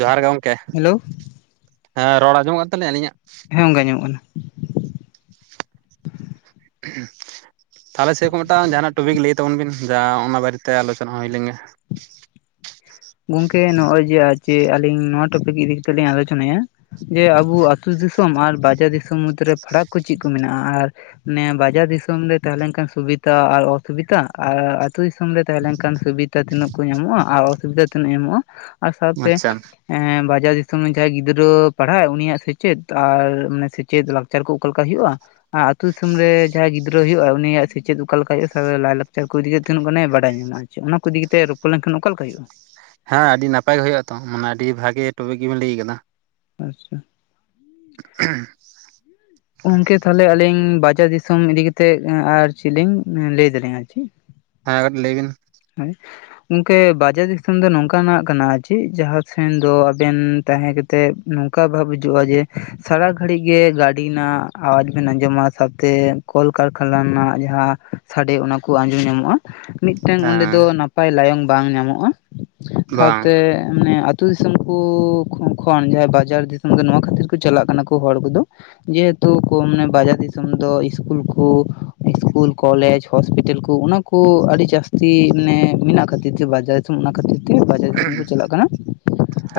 ᱡᱚᱦᱟᱨ ᱜᱮ ᱜᱚᱢᱠᱮ ᱦᱮᱞᱳ ᱾ᱦᱮᱸ ᱨᱚᱲ ᱟᱸᱡᱚᱢᱚᱜ ᱛᱞᱤᱧ ᱟᱹᱞᱤᱧᱟᱜ? ᱦᱮᱸ ᱜᱚᱝᱠᱮ ᱟᱡᱚᱢᱚᱜ ᱠᱟᱱᱟ ᱾ ᱛᱟᱦᱚᱞᱮ ᱥᱮ ᱠᱚ ᱢᱮᱛᱟᱜ-ᱟ ᱡᱟᱦᱟ ᱢᱤᱫᱴᱟᱝ ᱡᱟᱦᱟᱱᱟᱜ ᱴᱚᱯᱤᱠ ᱞᱟᱹᱭ ᱛᱟᱵᱚᱱ ᱵᱤᱱ ᱥᱮ ᱚᱱᱟ ᱵᱟᱨᱮᱛᱮ ᱟᱞᱳᱪᱚᱱᱟ ᱦᱩᱭ ᱞᱮᱱ ᱜᱮ ᱾ ᱜᱚᱝᱠᱮ ᱱᱚᱜᱚᱭ ᱡᱮ ᱟᱨ ᱟᱞᱤᱧ ᱱᱚᱣᱟ ᱴᱚᱯᱤᱠ ᱤᱫᱤ ᱠᱟᱛᱮᱜ ᱞᱤᱧ ᱟᱞᱳᱪᱚᱱᱟᱭᱟ ᱡᱮ ᱟᱵᱚ ᱟᱹᱛᱩ ᱫᱤᱥᱚᱢ ᱟᱨ ᱵᱟᱡᱟᱨ ᱫᱤᱥᱚᱢ ᱢᱚᱫᱽᱫ ᱨᱮ ᱯᱷᱟᱲᱟᱠ ᱠᱚ ᱪᱮᱫ ᱠᱚ ᱢᱮᱱᱟᱜᱼᱟ? ᱟᱨ ᱱᱮ ᱵᱟᱡᱟᱨ ᱫᱤᱥᱚᱢ ᱨᱮ ᱛᱟᱦᱮᱸᱞᱮᱱᱠᱷᱟᱱ ᱥᱩᱵᱤᱛᱟ ᱟᱨ ᱚᱥᱩᱵᱤᱛᱟ ᱟᱨ ᱟᱹᱛᱩᱳ ᱫᱤᱥᱚᱢ ᱨᱮ ᱛᱟᱦᱮᱸᱞᱮᱱᱠᱷᱟᱱ ᱥᱩᱵᱤᱛᱟ ᱟ ᱛᱤᱱᱟᱹᱜ ᱠᱚ ᱧᱟᱢᱚᱜᱼᱟ ᱟᱨ ᱚᱥᱩᱵᱤᱫᱷᱟ ᱛᱤᱱᱟᱹᱜ ᱧᱟᱢᱚᱜᱼᱟ? ᱟᱨ ᱥᱟᱶᱛᱮ ᱟᱪᱪᱷᱟ ᱵᱟᱡᱟᱨ ᱫᱤᱥᱚᱢᱨᱮ ᱡᱟᱦᱟᱸᱭ ᱜᱤᱫᱽᱨᱟᱹ ᱯᱟᱲᱦᱟᱜ ᱩᱱᱤᱭᱟᱜ ᱥᱮᱪᱮᱫ ᱟᱨ ᱢᱟᱱᱮ ᱥᱮᱪᱮᱫ ᱞᱟᱠᱪᱟᱨ ᱠᱚ ᱚᱠᱟ ᱞᱮᱠᱟ ᱦᱳᱭᱳᱜᱼᱟ? ᱟ ᱟᱹᱛᱩ ᱫᱤᱥᱚᱢ ᱨᱮ ᱡᱟᱦᱟᱸᱭ ᱜᱤᱫᱽᱨᱟᱹᱦᱳᱭᱳᱜᱼᱟ ᱩᱱᱤᱭᱟᱜ ᱥᱮᱪᱮᱫ ᱚᱠᱟ ᱞᱮᱠᱟ ᱦᱩᱭᱩᱜᱼᱟ ᱞᱟᱭ ᱞᱟᱠᱪᱟᱨ ᱠᱚ ᱤᱫᱤ ᱛᱟᱦᱮ ᱠᱟᱱᱟᱭ ᱵᱟᱰᱟᱭ ᱧᱟᱢᱟᱭ ᱾ ᱚᱱᱟ ᱠᱚ ᱤᱫᱤ ᱠᱟᱛᱮ ᱨᱚᱯᱚᱲ ᱞᱮᱱᱠᱷᱟᱱ ᱚᱠᱟ ᱞᱮᱠᱟ ᱦᱩᱭᱩᱜᱼᱟ? ᱦᱮᱸ ᱟᱹᱰᱤ ᱱᱟᱯᱟᱭ ᱜᱮ ᱦᱩᱭᱩᱜ-ᱟ ᱛᱚ ᱢᱟᱱᱮ ᱟᱹᱰᱤ ᱵᱷᱟᱜᱤ ᱴᱚᱯᱤᱠ ᱜᱮᱵᱮᱱ ᱞᱟᱹᱭ ᱟᱠᱟᱫᱟ ᱾ ᱟᱪᱪᱷᱟ [unintelligible] ᱜᱚᱝᱠᱮ ᱛᱟᱦᱚᱞᱮ ᱟᱞᱤᱧ ᱵᱟᱡᱟᱨ ᱫᱤᱥᱚᱢ ᱤᱫᱤ ᱠᱟᱛᱮᱜ ᱟᱨ ᱪᱮᱫ ᱞᱤᱝ ᱞᱟᱹᱭ ᱫᱟᱲᱮᱭᱟᱜ ᱟᱨᱠᱤ ᱾ ᱦᱮᱸ ᱠᱟᱹᱴᱤᱡ ᱞᱟᱹᱭ ᱵᱤᱱ ᱾ [inaudible] ᱜᱚᱝᱠᱮ ᱵᱟᱡᱟᱨ ᱫᱤᱥᱚᱢ ᱫᱚ ᱱᱚᱝᱠᱟᱱ ᱟᱜ ᱠᱟᱱᱟ ᱪᱮᱫ ᱡᱟᱦᱟᱸ ᱥᱮᱱ ᱫᱚ ᱟᱵᱮᱱ ᱛᱟᱦᱮᱸ, ᱛᱮ ᱱᱚᱝᱠᱟ ᱵᱷᱟᱵᱽ ᱦᱤᱡᱩᱜᱼᱟ ᱡᱮ ᱥᱟᱨᱟ ᱜᱷᱟᱹᱲᱤᱡ ᱜᱮ ᱜᱟᱹᱰᱤ ᱨᱮᱱᱟᱜ ᱟᱣᱟᱡᱽ ᱵᱮᱱ ᱟᱸᱡᱚᱢᱟ ᱥᱟᱶᱛᱮ ᱠᱚᱞᱠᱟᱨᱠᱷᱟᱱᱟ ᱨᱮᱱᱟᱜ ᱡᱟᱦᱟᱸ ᱥᱟᱺᱰᱮ ᱚᱱᱟ ᱠᱚ ᱟᱸᱡᱚᱢ ᱧᱟᱢᱚᱜᱼᱟ ᱾ ᱢᱤᱫᱴᱮᱱ ᱚᱸᱰᱮ ᱦᱮᱸ ᱫᱚ ᱱᱟᱯᱟᱭ ᱞᱟᱭᱚᱝ ᱵᱟᱝ ᱧᱟᱢᱚᱜᱼᱟ ᱵᱟᱝ ᱥᱟᱶᱛᱮ ᱢᱟᱱᱮ ᱟᱛᱩ, ᱟᱹᱛᱩᱳ ᱫᱤᱥᱚᱢ ᱠᱚ ᱠᱷᱚᱱ ᱡᱟᱦᱟᱸᱭ ᱵᱟᱡᱟᱨ ᱫᱤᱥᱚᱢ ᱫᱚ ᱱᱚᱣᱟ ᱠᱷᱟᱹᱛᱤᱨ ᱠᱚ ᱪᱟᱞᱟᱜ ᱠᱟᱱᱟ ᱠᱚ ᱦᱚᱲ ᱠᱚ ᱫᱚ, ᱡᱮᱦᱮᱛᱩ ᱠᱚ ᱢᱟᱱᱮ ᱵᱟᱡᱟᱨ ᱫᱤᱥᱚᱢ ᱫᱚ ᱤᱥᱠᱩᱞ ᱠᱚ ᱤᱥᱠᱩᱞ ᱠᱚᱞᱮᱡᱽ ᱦᱚᱥᱯᱤᱴᱟᱞ ᱠᱚ ᱚᱱᱟ ᱠᱚ ᱟᱹᱰᱤ ᱡᱟᱹᱥᱛᱤ ᱢᱟᱱᱮ ᱢᱮᱱᱟᱜ ᱠᱷᱟᱹᱛᱤᱨ ᱛᱮ ᱵᱟᱡᱟᱨ ᱛᱮ ᱚᱱᱟ ᱠᱷᱟᱹᱛᱤᱨ ᱛᱮ ᱾ ᱵᱟᱡᱟᱨ ᱫᱤᱥᱚᱢ ᱠᱚ ᱪᱟᱞᱟᱜ ᱠᱟᱱᱟ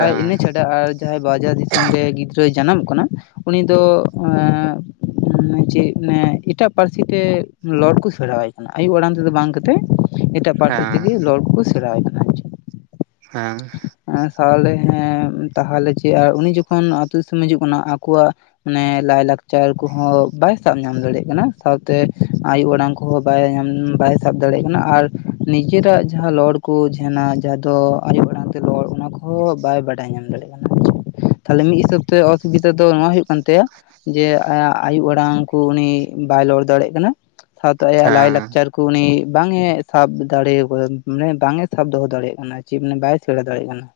ᱟᱨ ᱤᱱᱟᱹ ᱪᱷᱟᱲᱟ ᱟᱨ ᱡᱟᱦᱟᱸᱭ ᱵᱟᱡᱟᱨ ᱫᱤᱥᱚᱢ ᱨᱮ ᱜᱤᱫᱽᱨᱟᱹᱭ ᱡᱟᱱᱟᱢᱚᱜ ᱠᱟᱱᱟ ᱩᱱᱤ ᱫᱚ ᱪᱮᱫ ᱮᱴᱟᱜ ᱯᱟᱹᱨᱥᱤ ᱛᱮ ᱨᱚᱲ ᱠᱚ ᱥᱮᱬᱟᱣᱟᱭ ᱠᱟᱱᱟ ᱟᱭᱩ ᱟᱲᱟᱝ ᱛᱮᱫᱚ ᱵᱟᱝ ᱠᱟᱛᱮᱜ, ᱮᱴᱟᱜ ᱯᱟᱹᱨᱥᱤ ᱛᱮᱜᱮ ᱦᱮᱸ ᱞᱚᱞ ᱠᱚ ᱥᱮᱬᱟ ᱟᱭ ᱠᱟᱱᱟ ᱾ ᱦᱮᱸ᱾ ᱦᱮᱸ ᱥᱟᱶᱞᱮ ᱦᱮᱸ ᱛᱟᱦᱚᱞᱮ ᱪᱮᱜ ᱩᱱᱤ ᱡᱚᱠᱷᱚᱱ ᱟᱛᱳ ᱫᱤᱥᱚᱢᱮ ᱦᱤᱡᱩᱜ ᱠᱟᱱᱟ ᱟᱠᱚᱣᱟᱜ, ᱢᱟᱱᱮ ᱞᱟᱭ-ᱞᱟᱠᱪᱟᱨ ᱠᱚᱦᱚᱸ ᱵᱟᱭ ᱥᱟᱵ ᱧᱟᱢ ᱫᱟᱲᱮᱭᱟᱜ ᱠᱟᱱᱟ ᱥᱟᱶᱛᱮ ᱟᱭᱩ ᱟᱲᱟᱝ ᱠᱚᱦᱚᱸ ᱵᱟᱭ ᱧᱟᱢ ᱵᱟᱭ ᱥᱟᱵ ᱫᱟᱲᱮᱭᱟᱜ ᱠᱟᱱᱟ ᱟᱨ, ᱱᱤᱡᱮᱨᱟᱜ ᱡᱟᱦᱟᱸ ᱞᱚᱲ ᱠᱚ ᱡᱷᱮᱱᱟ ᱡᱟᱦᱟᱸ ᱫᱚ ᱟᱭᱳ ᱟᱲᱟᱝ ᱛᱮ ᱨᱚᱲ ᱚᱱᱟ ᱠᱚᱦᱚᱸ ᱵᱟᱭ ᱵᱟᱰᱟᱭ ᱧᱟᱢ ᱫᱟᱲᱮᱭᱟᱜ ᱠᱟᱱᱟ᱾ ᱛᱟᱦᱚᱞᱮ ᱢᱤᱫ ᱦᱤᱥᱟᱹᱵ ᱛᱮ ᱚᱥᱩᱵᱤᱫᱟ ᱫᱚ ᱱᱚᱣᱟ ᱦᱩᱭᱩᱜ ᱠᱟᱱ ᱛᱟᱭᱟ ᱡᱮ ᱟᱭᱩ ᱟᱲᱟᱝ ᱠᱚ ᱩᱱᱤ ᱵᱟᱭ ᱞᱚᱲ ᱫᱟᱲᱮᱭᱟᱜ ᱠᱟᱱᱟ᱾ ᱥᱟᱶᱛᱮ ᱟᱭᱟᱜ ᱦᱮᱸ ᱞᱟᱭ-ᱞᱟᱠᱪᱟᱨ ᱠᱚ ᱩᱱᱤ ᱵᱟᱝ ᱮ, ᱥᱟᱵ ᱫᱟᱲᱮᱣ ᱠᱚ ᱢᱟᱱᱮ ᱵᱟᱝ ᱮ ᱥᱟᱵ ᱫᱚᱦᱚ ᱫᱟᱲᱮᱭᱟᱜ ᱠᱟᱱᱟ ᱪᱮᱫ ᱢᱟᱱᱮ ᱵᱟᱭ ᱥᱮᱬᱟ ᱫᱟᱲᱮᱭᱟᱜ ᱠᱟᱱᱟ᱾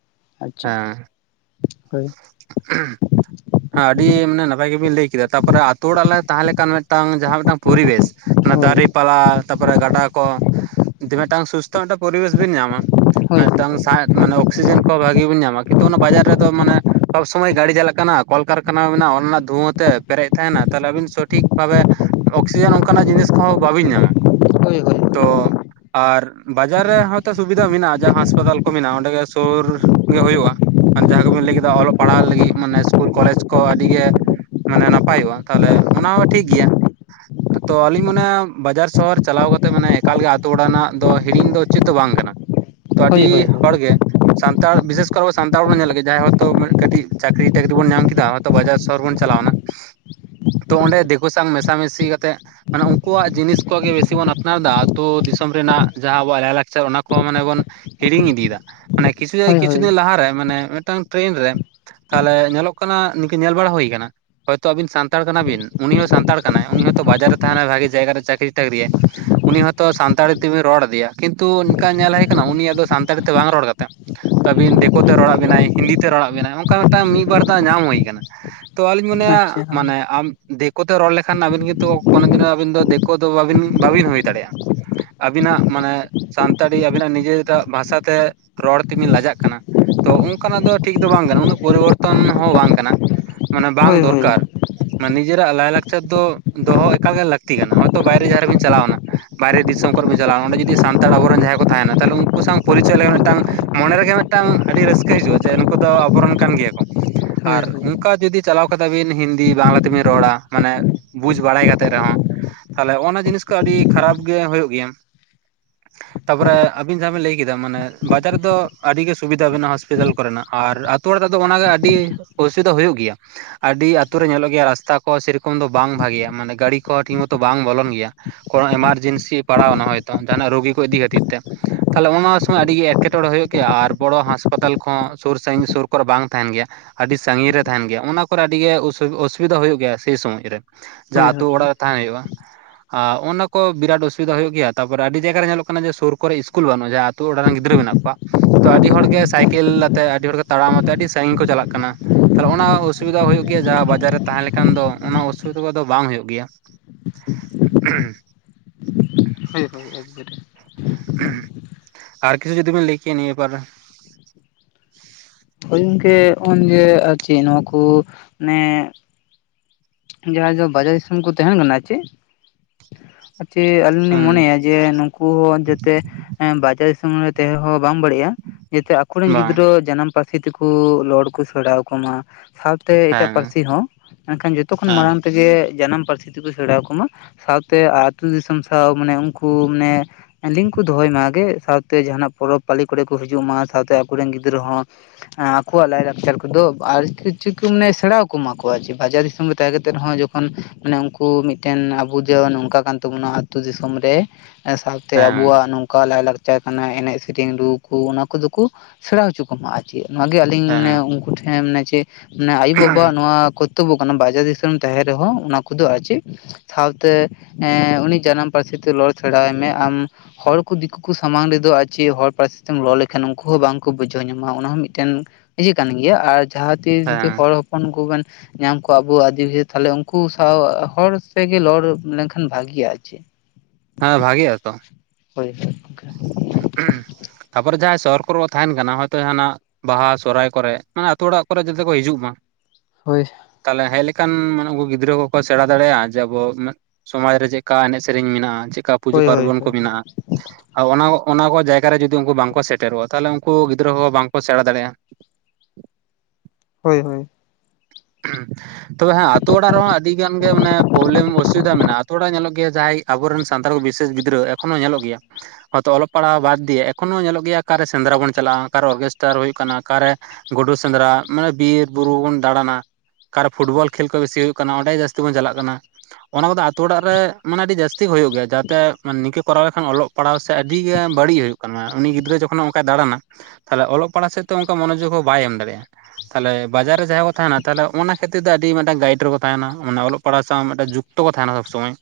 ᱟᱪᱪᱷᱟ ᱦᱮᱸ ᱦᱳᱭ, [inaudible] ᱦᱟ ᱟᱹᱰᱤ ᱢᱟᱱᱮ ᱱᱟᱯᱟᱭ ᱜᱮᱵᱤᱱ ᱞᱟᱹᱭ ᱠᱮᱫᱟ ᱛᱟᱯᱚᱨᱮ ᱟᱛᱳ ᱚᱲᱟᱜ ᱨᱮ ᱛᱟᱦᱮᱸ ᱞᱮᱠᱟᱱ ᱢᱤᱫᱴᱟᱝ ᱡᱟᱦᱟᱸ ᱢᱤᱫᱴᱟᱝ ᱯᱚᱨᱤᱵᱮᱥ, ᱚᱱᱟ ᱦᱳᱭ ᱫᱟᱨᱮ ᱯᱟᱞᱟ ᱛᱟᱨᱯᱚᱨᱮ ᱜᱟᱰᱟ ᱠᱚ ᱡᱩᱫᱤ ᱢᱤᱫᱴᱟᱝ ᱥᱩᱥᱛᱷᱚ ᱢᱤᱫᱴᱟᱝ ᱯᱚᱨᱤᱵᱮᱥ ᱵᱮᱱ ᱧᱟᱢᱟ᱾ ᱦᱳᱭ ᱦᱳᱭ ᱢᱤᱫᱴᱟᱝ ᱦᱳᱭ ᱥᱟᱸᱦᱮᱫ ᱢᱟᱱᱮ ᱚᱠᱥᱤᱡᱮᱱ ᱠᱚ ᱵᱷᱟᱜᱮ ᱵᱤᱱ ᱧᱟᱢᱟ ᱠᱤᱱᱛᱩ ᱚᱱᱟ ᱵᱟᱡᱟᱨ ᱨᱮᱫᱚ ᱢᱟᱱᱮ ᱥᱚᱵ ᱥᱚᱢᱚᱭ ᱜᱟᱹᱲᱤ ᱪᱟᱞᱟᱜ ᱠᱟᱱᱟ ᱠᱚᱞᱟᱨᱠᱷᱟᱱᱟ ᱢᱮᱱᱟᱜᱼᱟ ᱚᱱᱱᱟ ᱫᱷᱩᱣᱟᱹ ᱛᱮ ᱯᱮᱨᱮᱡ ᱛᱟᱦᱮᱱᱟ ᱛᱟᱦᱚᱞᱮ ᱟᱵᱤᱱ ᱥᱚᱴᱷᱤᱠ ᱵᱷᱟᱜᱮ, ᱚᱠᱥᱤᱡᱮᱱ ᱚᱱᱠᱟᱱᱟᱜ ᱡᱤᱱᱤᱥ ᱠᱚᱦᱚᱸ ᱵᱟᱹᱵᱤᱱ ᱧᱟᱢᱟ ᱦᱳᱭ ᱛᱚ ᱟᱨ ᱵᱟᱡᱟᱨ ᱨᱮᱦᱚ ᱛᱚ ᱥᱩᱵᱤᱫᱷᱟ ᱢᱮᱱᱟᱜᱼᱟ ᱡᱟᱦᱟᱸ ᱦᱟᱸᱥᱯᱟᱛᱟᱞ ᱠᱚ ᱢᱮᱱᱟᱜᱼᱟ᱾ ᱚᱸᱵᱮ ᱜᱮ ᱥᱳᱨ, ᱜᱮ ᱦᱩᱭᱩᱜᱼᱟ ᱡᱟᱦᱟᱸ ᱠᱚᱵᱤᱱ ᱞᱟᱹᱭ ᱠᱮᱫᱟ ᱚᱞᱚᱜ ᱯᱟᱲᱦᱟᱜ ᱞᱟᱹᱜᱤᱫ ᱢᱟᱱᱮ ᱤᱥᱠᱩᱞ ᱠᱚᱞᱮᱡᱽ ᱠᱚ ᱟᱹᱰᱤ ᱜᱮ, ᱢᱟᱱᱮ ᱱᱟᱯᱟᱭᱚᱜᱼᱟ ᱛᱟᱦᱚᱞᱮ ᱚᱱᱟ ᱦᱚᱸ ᱴᱷᱤᱠ ᱜᱮᱭᱟ᱾ ᱛᱚ ᱟᱹᱞᱤᱧ ᱢᱚᱱᱮ ᱵᱟᱡᱟᱨ ᱥᱚᱦᱚᱨ ᱪᱟᱞᱟᱣ ᱠᱟᱛᱮᱜ ᱢᱟᱱᱮ ᱮᱠᱟᱞ ᱜᱮ ᱟᱛᱳ ᱚᱲᱟᱜ ᱨᱮᱱᱟᱜ ᱫᱚ ᱦᱤᱲᱤᱧ ᱫᱚ ᱩᱪᱤᱫ ᱫᱚ ᱵᱟᱝ ᱠᱟᱱᱟ᱾ [inaudible] ᱛᱚ ᱟᱹᱰᱤ ᱦᱳᱭ ᱦᱚᱲᱜᱮ ᱥᱟᱱᱛᱟᱲ ᱵᱤᱥᱮᱥ ᱠᱚᱨᱮ ᱟᱵᱚ ᱥᱟᱱᱛᱟᱲ ᱦᱚᱲᱵᱚᱱ ᱧᱮᱜᱮ ᱡᱟᱦᱟᱸᱭ ᱦᱚᱲ ᱛᱚ ᱠᱟᱹᱴᱤᱡ ᱪᱟᱹᱠᱨᱤᱴᱟᱹᱠᱨᱤ ᱵᱚᱱ ᱧᱟᱢ ᱠᱮᱫᱟ ᱦᱚᱛᱚ ᱵᱟᱡᱟᱨ ᱥᱚᱦᱚᱨ ᱵᱚᱱ ᱪᱟᱞᱟᱣᱱᱟ᱾ ᱛᱚ ᱚᱸᱰᱮ ᱫᱮᱠᱳ ᱥᱟᱶ ᱢᱮᱥᱟᱢᱤᱥᱤ ᱠᱟᱛᱮᱫ, ᱢᱟᱱᱮ ᱩᱱᱠᱩᱣᱟᱜ ᱡᱤᱱᱤᱥ ᱠᱚᱜᱮ ᱵᱮᱥᱤ ᱵᱚᱱ ᱟᱯᱱᱟᱨ ᱮᱫᱟ ᱟᱛᱳ ᱫᱤᱥᱚᱢ ᱨᱮᱱᱟᱜ ᱡᱟᱦᱟᱸ ᱟᱵᱚᱣᱟᱜ ᱞᱟᱭᱼᱞᱟᱠᱪᱟᱨ ᱚᱱᱟ ᱠᱚᱦᱚᱸ ᱢᱟᱱᱮ ᱵᱚᱱ ᱦᱤᱲᱤᱧ ᱤᱫᱤ ᱪᱟ ᱢᱟᱱᱮ ᱠᱤᱪᱷᱩ ᱦᱳᱭ ᱠᱤᱪᱷᱩ ᱦᱳᱭ ᱫᱤᱱ ᱞᱟᱦᱟᱨᱮ ᱢᱟᱱᱮ ᱢᱤᱫᱴᱟᱝ ᱴᱨᱮᱱ ᱨᱮ, ᱛᱟᱦᱚᱞᱮ ᱧᱮᱞᱚᱜ ᱠᱟᱱᱟ ᱱᱤᱝᱠᱟᱹ ᱧᱮᱞ ᱵᱟᱲᱟ ᱦᱳᱭ ᱠᱟᱱᱟ᱾ ᱦᱚᱭᱛᱚ ᱟᱹᱵᱤᱱ ᱥᱟᱱᱛᱟᱲ ᱠᱟᱱᱟ ᱵᱤᱱ ᱩᱱᱤ ᱦᱚᱸ ᱥᱟᱱᱛᱟᱲ ᱠᱟᱱᱟᱭ ᱩᱱᱤ ᱦᱚᱭᱛᱚ ᱵᱟᱡᱟᱨ ᱨᱮ ᱛᱟᱦᱮᱱᱟᱭ ᱵᱷᱟᱜᱮ ᱡᱟᱭᱜᱟ ᱨᱮ ᱪᱟᱹᱠᱨᱤᱴᱟᱹᱠᱨᱤ ᱟᱭ ᱩᱱᱤ ᱦᱚᱸᱛᱚ ᱥᱟᱱᱛᱟᱲᱤ ᱛᱮᱵᱤᱱ ᱨᱚᱲ ᱟᱫᱮᱭᱟ ᱠᱤᱱᱛᱩ ᱚᱱᱠᱟ ᱧᱮᱞ ᱦᱩᱭ ᱠᱟᱱᱟ ᱩᱱᱤ ᱟᱫᱚ ᱥᱟᱱᱛᱟᱲᱤ ᱛᱮ ᱵᱟᱝ ᱨᱚᱲ ᱠᱟᱛᱮᱜ ᱛᱟᱵᱤᱱ ᱫᱮᱠᱳ ᱨᱮ ᱨᱚᱲ ᱟᱵᱤᱱᱟᱭ᱾ ᱦᱤᱱᱫᱤ ᱛᱮ ᱨᱚᱲᱟᱜ ᱵᱮᱱᱟ ᱚᱱᱠᱟ ᱢᱤᱫᱴᱟᱝ ᱢᱤᱫ ᱵᱟᱨ ᱫᱷᱟ ᱧᱟᱢ ᱦᱳᱭ ᱠᱟᱱᱟ ᱛᱚ ᱟᱹᱞᱤᱧ ᱢᱚᱱᱮᱭᱟ ᱟᱪᱪᱷᱟ ᱦᱳᱭ ᱢᱟᱱᱮ ᱟᱢ ᱫᱮ, ᱠᱳ ᱛᱮ ᱨᱚᱲ ᱞᱮᱠᱷᱟᱱ ᱟᱵᱤᱱ ᱠᱤᱱᱛᱩ ᱠᱚᱱᱱᱳ ᱫᱤᱱ ᱟᱵᱤᱱ ᱫᱚ ᱫᱤᱠᱩ ᱫᱚ ᱵᱟᱵᱤᱱ ᱦᱩᱭ ᱫᱟᱲᱮᱭᱟᱜᱼᱟ᱾ ᱟᱹᱵᱤᱱᱟᱜ ᱢᱟᱱᱮ, ᱥᱟᱱᱛᱟᱲᱤ ᱟᱵᱤᱱᱟᱜ ᱱᱤᱡᱮᱨᱟᱜ ᱵᱷᱟᱥᱟ ᱛᱮ ᱨᱚᱲ ᱛᱮᱵᱤᱱ ᱞᱟᱡᱟᱜ ᱠᱟᱱᱟ ᱛᱚ ᱩᱱ ᱚᱱᱠᱟᱱᱟᱜ ᱫᱚ ᱴᱷᱤᱠ ᱫᱚ ᱵᱟᱝ ᱠᱟᱱᱟ ᱩᱱᱟᱹᱜ ᱯᱚᱨᱤᱵᱚᱨᱛᱚᱱ ᱦᱚᱸ ᱵᱟᱝ ᱠᱟᱱᱟ ᱢᱟᱱᱮ ᱵᱟᱝ ᱦᱳᱭ ᱦᱳᱭ ᱫᱚᱨᱠᱟᱨ, ᱢᱟᱱᱮ ᱱᱤᱡᱮᱨᱟᱜ ᱞᱟᱭᱼᱞᱟᱠᱪᱟᱨ ᱫᱚ ᱫᱚᱦᱚ ᱮᱠᱟᱞᱮ ᱞᱟᱹᱠᱛᱤ ᱠᱟᱱᱟ ᱦᱚᱭᱛᱳ ᱵᱟᱭᱨᱮ ᱡᱟᱦᱟᱸ ᱨᱮᱵᱤᱱ ᱪᱟᱞᱟᱣᱱᱟ᱾ ᱵᱟᱦᱨᱮ ᱫᱤᱥᱚᱢ ᱠᱚᱨᱮ ᱵᱤᱱ ᱪᱟᱞᱟᱜᱼᱟ ᱚᱸᱰᱮ ᱡᱩᱤ ᱵᱟᱨᱮ ᱫᱤᱥᱚᱢ ᱠᱚᱨᱮ ᱵᱤᱱ ᱪᱟᱞᱟᱣᱱᱟ ᱚᱸᱰᱮ ᱡᱩᱫᱤ ᱥᱟᱱᱛᱟᱲ ᱟᱵᱚᱨ ᱨᱮᱱ ᱡᱟᱦᱟᱸᱭ ᱠᱚ ᱛᱟᱦᱮᱱᱟ ᱛᱟᱦᱚᱞᱮ ᱩᱱᱠᱩ ᱥᱟᱶ ᱯᱚᱨᱤᱪᱚᱭ ᱞᱟᱹᱜᱤᱫ ᱢᱤᱫᱴᱟᱝ ᱢᱚᱱᱮ ᱨᱮᱜᱮ ᱢᱮᱫ ᱴᱟᱝ ᱟᱹᱰᱤ ᱨᱟᱹᱥᱠᱟᱹ ᱦᱤᱡᱩᱜᱼᱟ ᱡᱮ ᱱᱩᱠᱩ ᱫᱚ ᱟᱵᱚᱨᱚᱱ ᱠᱟᱱ ᱜᱮᱭᱟ ᱠᱚ, ᱦᱳᱭ ᱦᱳᱭ ᱟᱨ ᱦᱳᱭ ᱚᱱᱠᱟ ᱡᱩᱫᱤ ᱪᱟᱞᱟᱣ ᱠᱟᱫᱟ ᱵᱤᱱ ᱦᱤᱱᱫᱤ ᱵᱟᱝᱞᱟ ᱛᱮᱵᱤᱱ ᱨᱚᱲᱟ ᱢᱟᱱᱮ, ᱵᱩᱡ ᱵᱟᱲᱟᱭ ᱠᱟᱛᱮᱜ ᱨᱮᱦᱚᱸ ᱛᱟᱦᱚᱞᱮ ᱚᱜᱱᱟ ᱡᱤᱱᱤᱥ ᱠᱚ ᱟᱹᱰᱤ ᱠᱷᱟᱨᱟᱯ ᱜᱮ ᱦᱳᱭᱳᱜ ᱜᱮᱭᱟ᱾ ᱛᱟᱯᱚᱨᱮ ᱟᱵᱤᱱ ᱡᱟᱦᱟᱸ ᱵᱮᱤᱱ ᱞᱟᱹᱭ ᱠᱮᱫᱟ ᱢᱟᱱᱮ ᱵᱟᱡᱟᱨ ᱨᱮᱫᱚ ᱟᱹᱰᱤᱜᱮ ᱥᱩᱵᱤᱫᱷᱟ ᱦᱚᱸᱥ ᱯᱤᱛᱟᱞ ᱠᱚᱨᱮᱱᱟᱜ ᱟᱨ ᱟᱛᱳ ᱚᱲᱟᱜ ᱫᱚ ᱚᱱᱟᱜᱮ ᱟᱹᱰᱤ ᱚᱥᱩᱵᱤᱫᱟ ᱦᱳᱭᱳᱜ ᱜᱮᱭᱟ᱾ ᱟᱹᱰᱤ ᱟᱛᱳ ᱨᱮ ᱧᱮᱞᱚᱜ ᱜᱮᱭᱟ ᱨᱟᱥᱛᱟ ᱠᱚ ᱥᱮᱨᱚᱠᱚᱢ ᱫᱚ ᱵᱟᱝ ᱵᱷᱟᱜᱮᱭᱟ ᱢᱟᱱᱮ ᱜᱟᱹᱲᱤ ᱠᱚ ᱴᱷᱤᱠ ᱢᱚᱛᱚ ᱵᱟᱝ ᱵᱚᱞᱚᱱ ᱜᱮᱭᱟ᱾ ᱠᱳᱱᱳ ᱮᱢᱟᱨᱡᱮᱱᱥᱤ ᱯᱟᱲᱟᱣᱱᱟ ᱦᱚᱭᱛᱳ ᱡᱟᱦᱟᱱᱟᱜ ᱨᱩᱜᱤ ᱠᱚ ᱤᱫᱤ ᱠᱷᱟᱹᱛᱤᱨ ᱛᱮ, ᱛᱟᱦᱚᱞᱮ ᱚᱱᱟ ᱥᱚᱢᱚᱭ ᱟᱹᱰᱤ ᱜᱮ ᱮᱴᱠᱮᱴᱚᱬᱮ ᱦᱳᱭᱳᱜ ᱜᱮᱭᱟ ᱟᱨ ᱵᱚᱲᱚ ᱦᱟᱸᱥᱯᱟ ᱦᱟᱸᱥᱯᱟᱛᱟᱞ ᱠᱚᱦᱚᱸ ᱥᱩᱨ ᱥᱟᱹᱤᱧ ᱥᱩᱨ ᱠᱚᱨᱮ ᱵᱟᱝ ᱛᱟᱸᱦᱮᱱ ᱜᱮᱭᱟ᱾ ᱟᱹᱰᱤ ᱥᱟᱹᱜᱤᱧ ᱨᱮ ᱛᱟᱸᱦᱮᱱ ᱜᱮᱭᱟ ᱚᱱᱟ ᱠᱚᱨᱮ ᱟᱹᱰᱤ ᱜᱮ ᱚᱥᱩᱵᱤ, ᱚᱥᱩᱵᱤᱫᱟ ᱦᱩᱭᱩᱜ ᱜᱮᱭᱟ ᱥᱮᱹᱭ ᱥᱚᱢᱚᱭ ᱨᱮ᱾ ᱡᱟᱦᱟᱸ ᱦᱳᱭ ᱟᱛᱳ ᱚᱲᱟᱜ ᱨᱮ ᱛᱟᱦᱮᱸ ᱦᱩᱭᱩᱜ-ᱟ᱾ ᱟᱻ ᱚᱱᱱᱟ ᱠᱚ ᱵᱤᱨᱤᱟᱴ ᱚᱥᱩᱵᱤᱫᱟ ᱦᱩᱭᱩᱜ ᱜᱮᱭᱟ, ᱛᱟᱯᱚᱨ ᱟᱹᱰᱤ ᱡᱟᱭᱜᱟ ᱨᱮ ᱧᱮᱞᱚᱜ ᱠᱟᱱᱟ ᱡᱮ ᱥᱩᱨ ᱠᱚᱨᱮ ᱤᱥᱠᱩᱞ ᱵᱟᱹᱱᱩᱜ-ᱟ ᱡᱟ ᱟᱛᱳ ᱚᱲᱟᱜ ᱨᱮᱱ ᱜᱤᱫᱽᱨᱟᱹ ᱢᱮᱱᱟᱜ ᱠᱚᱣᱟ᱾ ᱛᱚ, ᱟᱹᱰᱤ ᱦᱚᱲᱜᱮ ᱥᱟᱭᱠᱮᱞ ᱟᱛᱮ ᱟᱹᱰᱤ ᱦᱚᱲᱜᱮ ᱛᱟᱲᱟᱢ ᱟᱛᱮᱫ ᱟᱹᱰᱤ ᱥᱟᱹᱟᱹᱜᱤᱧ ᱠᱚ ᱪᱟᱞᱟᱜ ᱠᱟᱱᱟ᱾ ᱛᱟᱦᱞᱮ ᱚᱱᱟ ᱚᱥᱩᱵᱤᱫᱟ ᱦᱳᱭᱳᱜ ᱜᱮᱭᱟ ᱡᱟᱦᱟᱸ ᱵᱟᱡᱟᱨ ᱨᱮ ᱛᱟᱦᱮᱸ ᱞᱮᱠᱷᱟᱱ ᱫᱚ ᱚᱱᱟ ᱚᱥᱩᱵᱤᱫᱟ ᱫᱚ ᱵᱟᱝ ᱦᱩᱭᱩᱜ ᱜᱮᱭᱟ᱾ [unintelligible] ᱦᱳᱭ ᱦᱳᱭ ᱮᱠᱵᱟᱨᱮ᱾ ᱟᱨ ᱠᱤᱪᱷᱩ ᱡᱩᱫᱤ ᱵᱮᱱ ᱞᱟᱹᱭ ᱠᱮᱭᱟ ᱱᱤᱭᱟᱹ ᱵᱮᱯᱟᱨ᱾ ᱦᱳᱭ ᱜᱚᱝᱠᱮ ᱱᱚᱜ-ᱚᱭ ᱡᱮ ᱟᱨ ᱪᱮᱫ ᱱᱚᱣᱟᱠᱩ ᱢᱟᱱᱮ ᱡᱟᱦᱟᱸᱭ ᱫᱚ ᱵᱟᱡᱟᱨ ᱫᱤᱥᱚᱢ ᱠᱚ ᱛᱟᱸᱦᱮᱱ ᱠᱟᱱᱟ ᱪᱮ᱾ ᱪᱮᱻ ᱟᱹᱞᱤᱧ ᱞᱤᱧ ᱦᱮᱸ ᱢᱚᱱᱮᱭᱟ ᱡᱮ ᱱᱩᱠᱩ ᱦᱚᱸ ᱡᱟᱛᱮ ᱵᱟᱡᱟᱨ ᱫᱤᱥᱚᱢ ᱨᱮ ᱛᱟᱦᱮᱸ ᱦᱚᱸ ᱵᱟᱝ ᱵᱟᱲᱤᱡ-ᱟ, ᱡᱟᱛᱮ ᱟᱠᱚᱨᱮᱱ ᱵᱟᱝ ᱜᱤᱫᱽᱨᱟᱹ ᱡᱟᱱᱟᱢ ᱯᱟᱹᱨᱥᱤ ᱛᱮᱠᱚ ᱨᱚᱲ ᱠᱚ ᱥᱮᱬᱟᱣᱟᱠᱚᱢᱟ ᱥᱟᱶᱛᱮ ᱮᱴᱟᱜ ᱦᱮᱸ ᱯᱟᱹᱨᱥᱤ ᱦᱚᱸ᱾ ᱢᱮᱱᱠᱷᱟᱱ ᱡᱚ ᱦᱮᱸ ᱢᱟᱲᱟᱝ ᱛᱮᱜᱮ ᱡᱟᱱᱟᱢ ᱯᱟᱹᱨᱥᱤ ᱛᱮᱠᱚ ᱥᱮᱬᱟᱣᱟᱠᱚ ᱢᱟ᱾ ᱥᱟᱶᱛᱮ ᱟᱹᱛᱩ ᱫᱤᱥᱚᱢ ᱥᱟᱶ ᱢᱟᱱᱮ ᱩᱱᱠᱩ ᱢᱟᱱᱮ ᱞᱤᱝᱠ ᱠᱚ ᱫᱚᱦᱚᱭ ᱢᱟ ᱜᱮ ᱥᱟᱶᱛᱮ ᱡᱟᱸᱦᱟᱱᱟᱜ ᱯᱚᱨᱚᱵᱽ ᱯᱟᱹᱟᱞᱞᱤ ᱠᱚᱨᱮ ᱠᱚ ᱦᱤᱡᱩᱜ ᱢᱟ ᱥᱟᱶᱛᱮ ᱟᱠᱚᱨᱮᱱ ᱜᱤᱫᱽᱨᱟᱹ ᱦᱚᱸ᱾ ᱟᱸ, ᱟᱠᱚᱣᱟᱜ ᱞᱟᱭᱞᱟᱠᱪᱟᱨ ᱠᱚᱫᱚ ᱟᱨᱤ ᱠᱤᱪᱷᱩ ᱜᱮ ᱢᱟᱱᱮ ᱥᱮᱬᱟᱣᱟᱠᱚ ᱢᱟᱠᱚ ᱟᱨ ᱪᱮᱫ ᱵᱟᱡᱟᱨ ᱫᱤᱥᱚᱢ ᱨᱮ᱾ ᱢᱮᱛᱟᱭ ᱠᱟᱛᱮᱫ ᱨᱮᱦᱚᱸ ᱡᱚᱠᱷᱚᱱ ᱢᱟᱱᱮ ᱩᱱᱠᱩ ᱢᱤᱫᱴᱮᱱ ᱟᱵᱚ ᱫᱚ ᱱᱚᱝᱠᱟ ᱠᱟᱱ ᱛᱟᱵᱚᱱᱟ ᱟ ᱟᱹᱛᱩ ᱫᱤᱥᱚᱢ ᱨᱮ᱾ ᱥᱟᱶᱛᱮ ᱦᱮᱸ ᱟᱵᱚᱣᱟᱜ ᱱᱚᱝ ᱠᱟ ᱞᱟᱭᱞᱟᱠᱪᱟᱨ ᱠᱟᱱᱟ ᱮᱱᱮᱡ ᱥᱮᱨᱮᱧ ᱨᱩ ᱠᱚ ᱚᱱᱟ ᱠᱚᱫᱚ ᱠᱚ ᱥᱮᱬᱟ ᱦᱚᱪᱚ ᱠᱟᱢᱟ ᱟᱨ ᱪᱮᱫ, ᱚᱱᱟᱜᱮ ᱟᱞᱤᱧ ᱢᱟᱱᱮ ᱦᱮᱸ ᱩᱱᱠᱩ ᱴᱷᱮᱱ ᱢᱟᱱᱮ ᱪᱮᱫ ᱟᱭᱩ ᱵᱟᱵᱟᱣᱟᱜ ᱱᱚᱶᱟ ᱠᱚᱨᱛᱚᱵᱵᱚ ᱠᱟᱱᱟ ᱵᱟᱡᱟᱨ ᱫᱤ ᱚᱯᱥᱚᱱ ᱛᱟᱦᱮᱸ ᱨᱮᱦᱚᱸ ᱚᱱᱟ ᱠᱚᱫᱚ ᱟᱨ ᱪᱮᱫ ᱥᱟᱶᱛᱮ ᱮᱸᱻ ᱩᱱᱤ ᱡᱟᱱᱟᱢ ᱯᱟᱹᱨᱥᱤ ᱛᱮ ᱨᱚᱲ ᱥᱮᱚᱲᱟᱭ ᱢᱮ ᱟᱢ ᱦᱚᱲᱠᱩ ᱫᱤᱠᱩ ᱠᱚ ᱥᱟᱢᱟᱝ ᱨᱮᱫᱚ ᱟᱨ ᱪᱮᱫ ᱦᱚᱲ ᱯᱟᱹᱨᱥᱤ ᱛᱮᱢ ᱨᱚᱲ ᱞᱮᱠᱷᱟᱱ ᱩᱱᱠᱩ ᱦᱚᱸ ᱵᱟᱝᱠᱚ ᱵᱩᱡᱷᱟᱹᱣ ᱧᱟᱢᱟ ᱚᱱᱟ ᱦᱚᱸ ᱢᱤᱫᱴᱮᱱ ᱤᱭᱟᱹ ᱠᱟᱱ ᱜᱮᱭᱟ ᱟᱨ ᱡᱟᱦᱟᱸ ᱛᱤᱥ ᱡᱫᱤ ᱦᱮᱸ ᱦᱚᱲ ᱦᱚᱯᱚᱱ ᱠᱚᱵᱮᱱ ᱧᱟᱢ ᱠᱚᱣᱟ ᱟᱵᱚᱣᱟᱜ ᱟᱫ ᱡᱮ ᱛᱟᱦᱞᱮ ᱩᱝᱠᱩ ᱥᱟᱶ ᱦᱚᱲ ᱥᱮᱜᱮ ᱨᱚᱲ ᱞᱮᱱᱠᱷᱟᱱ ᱵᱷᱟᱜᱮᱭᱟ ᱟᱨ ᱪᱮᱫ᱾ ᱦᱮᱸ ᱵᱷᱟᱜᱤᱜ-ᱟ ᱛᱚ᱾ ᱦᱳᱭ ᱦᱳᱭ ᱜᱚᱝᱠᱮ᱾ ᱛᱟᱯᱚᱨ ᱡᱟᱦᱟᱸᱭ ᱥᱚᱦᱚᱨ ᱠᱚᱨᱮ ᱠᱚ ᱛᱟᱸᱦᱮᱱ ᱠᱟᱱᱟ ᱦᱚᱭᱛᱳ ᱡᱟᱸᱦᱟᱱᱟᱜ ᱵᱟᱦᱟ ᱥᱚᱦᱨᱟᱭ ᱠᱚᱨᱮ, ᱢᱟᱱᱮ ᱟᱹᱛᱩ ᱚᱲᱟᱜ ᱠᱚᱨᱮ ᱡᱟᱛᱮ ᱠᱚ ᱦᱤᱡᱩᱜ ᱢᱟ᱾ ᱦᱳᱭ᱾ ᱛᱟᱦᱞᱮ ᱦᱮᱡ ᱞᱮᱠᱷᱟᱱ ᱢᱟᱱᱮ ᱩᱱᱠᱩ ᱜᱤᱫᱽᱨᱟᱹ ᱠᱚᱠᱚ ᱥᱮᱬᱟ ᱫᱟᱲᱮᱭᱟᱜ-ᱟ ᱡᱮ ᱟᱵᱚ ᱥᱚᱢᱟᱡᱽ ᱨᱮ ᱪᱮᱫᱠᱟ ᱮᱱᱮᱡ ᱥᱮᱨᱮᱧ ᱢᱮᱱᱟᱜ-ᱟ ᱪᱮᱫᱠᱟ ᱯᱩᱡᱟᱹ ᱦᱳᱭ ᱦᱳᱭ ᱯᱟᱨᱵᱚᱱ ᱠᱚ ᱦᱳᱭ ᱢᱮᱱᱟᱜ-ᱟ᱾ ᱟᱨ ᱚᱱᱟ, ᱚᱱᱟ ᱠᱚ ᱡᱟᱭᱜᱟ ᱨᱮ ᱡᱩᱫᱤ ᱩᱝᱠᱩ ᱵᱟᱝᱠᱚ ᱥᱮᱴᱮᱨᱚᱜ-ᱟ ᱛᱟᱦᱞᱮ ᱩᱝᱠᱩ ᱜᱤᱫᱽᱨᱟᱹ ᱦᱚᱸ ᱵᱟᱝᱠᱚ ᱥᱮᱬᱟ ᱫᱟᱲᱮᱭᱟᱜ-ᱟ᱾ ᱦᱳᱭ ᱦᱳᱭ᱾ [unintelligible] ᱛᱚᱵᱮ ᱦᱮᱸ ᱟᱛᱳ ᱚᱲᱟᱜ ᱨᱮᱦᱚᱸ ᱟᱹᱰᱤ ᱜᱟᱱ ᱜᱮ ᱢᱟᱱᱮ ᱯᱨᱚᱵᱞᱮᱢ ᱚᱥᱩᱵᱤᱫᱟ ᱢᱮᱱᱟᱜ-ᱟ᱾ ᱟᱛᱳ ᱚᱲᱟᱜ ᱧᱮᱞᱚᱜ ᱜᱮᱭᱟ ᱡᱟᱦᱟᱸᱟᱭ ᱟᱵᱚᱨᱮᱱ ᱥᱟᱱᱛᱟᱲ ᱠᱚ ᱵᱤᱥᱮᱥ ᱜᱤᱫᱽᱨᱟᱹ ᱮᱠᱷᱚᱱ ᱦᱚᱸ ᱧᱮᱞᱚᱜ ᱜᱮᱭᱟ᱾ ᱦᱳᱭᱛᱚ ᱚᱞᱚᱜ ᱯᱟᱲᱦᱟᱣ ᱵᱟᱫ ᱫᱤᱭᱮ ᱮᱠᱷᱚᱱ ᱦᱚᱸ ᱧᱮᱞᱚᱜ ᱜᱮᱭᱟ ᱚᱠᱮ ᱥᱮᱸᱫᱽᱨᱟ ᱵᱚᱱ ᱪᱟᱞᱟᱜ-ᱟ ᱚᱠᱟᱨᱮ ᱚᱨᱜᱮᱥᱴᱟᱨ ᱦᱩᱭᱩᱜ ᱠᱟᱱᱟ ᱚᱠᱟᱨᱮ ᱜᱩᱰᱩ ᱥᱮᱸᱫᱽᱨᱟ ᱢᱟᱱᱮ ᱵᱤᱨ ᱵᱩᱨᱩ ᱵᱚᱱ ᱫᱟᱬᱟᱱᱟ᱾ ᱟᱠᱟᱨᱮ ᱯᱷᱩᱴᱵᱚᱞ ᱠᱷᱮᱹᱞ ᱠᱚ ᱵᱤᱥᱤ ᱦᱩᱭᱩᱜ ᱠᱟᱱᱟ ᱚᱸᱰᱮ ᱡᱟᱹᱥᱛᱤ ᱵᱚᱱ ᱪᱟᱞᱟᱜ ᱠᱟᱱᱟ᱾ ᱚᱱᱟ ᱠᱚᱫᱚ ᱟᱛᱳ ᱚᱲᱟᱜ ᱨᱮ ᱢᱟᱱᱮ ᱟᱹᱰᱤ ᱡᱟᱹᱥᱛᱤ ᱦᱩᱭᱩᱜ ᱜᱮᱭᱟ᱾ ᱡᱟᱛᱮ ᱱᱤᱝᱠᱟᱹ ᱠᱚᱨᱟᱣ ᱞᱮᱠᱷᱟᱱ ᱚᱞᱚᱜ ᱯᱟᱲᱦᱟᱣ ᱥᱮᱫ ᱟᱹᱰᱤ ᱜᱮ ᱵᱟᱹᱲᱤᱡ ᱦᱩᱭᱩᱜ ᱠᱟᱱᱟ ᱩᱱᱤ ᱜᱤᱫᱽᱨᱟᱹ ᱡᱚᱠᱷᱚᱱ ᱚᱱᱠᱟᱭ ᱫᱟᱬᱟᱱᱟ᱾ ᱛᱟᱦᱞᱮ ᱚᱞᱚᱜ ᱯᱟᱲᱦᱟᱜ ᱥᱮᱫᱛᱮ ᱚᱱᱠᱟ ᱢᱚᱱᱚᱡᱳᱜᱽ ᱦᱚᱸ ᱵᱟᱭ ᱮᱢ ᱫᱟᱲᱮᱭᱟᱜ-ᱟ ᱛᱟᱦᱞᱮ ᱵᱟᱡᱟᱨ ᱨᱮ ᱡᱟᱦᱟᱸᱭ ᱠᱚ ᱛᱟᱸᱦᱮᱱᱟ᱾ ᱛᱟᱦᱚᱞᱮ ᱚᱱᱟ ᱠᱷᱮᱛᱛᱤᱨ ᱛᱮ ᱟᱹᱰᱤᱴᱟᱝ ᱜᱟᱭᱤᱰ ᱨᱮ ᱠᱚ ᱛᱟᱦᱮᱱᱟ ᱢ ᱚᱱᱟᱮ ᱚᱞᱚᱜ ᱯᱟᱲᱦᱟᱣ ᱥᱟᱶ ᱢᱤᱫᱴᱟᱝ ᱡᱩᱠᱛᱚ ᱠᱚ ᱛᱟᱦᱮᱱᱟ ᱥᱚᱵᱽ ᱥᱚᱢᱚᱭ᱾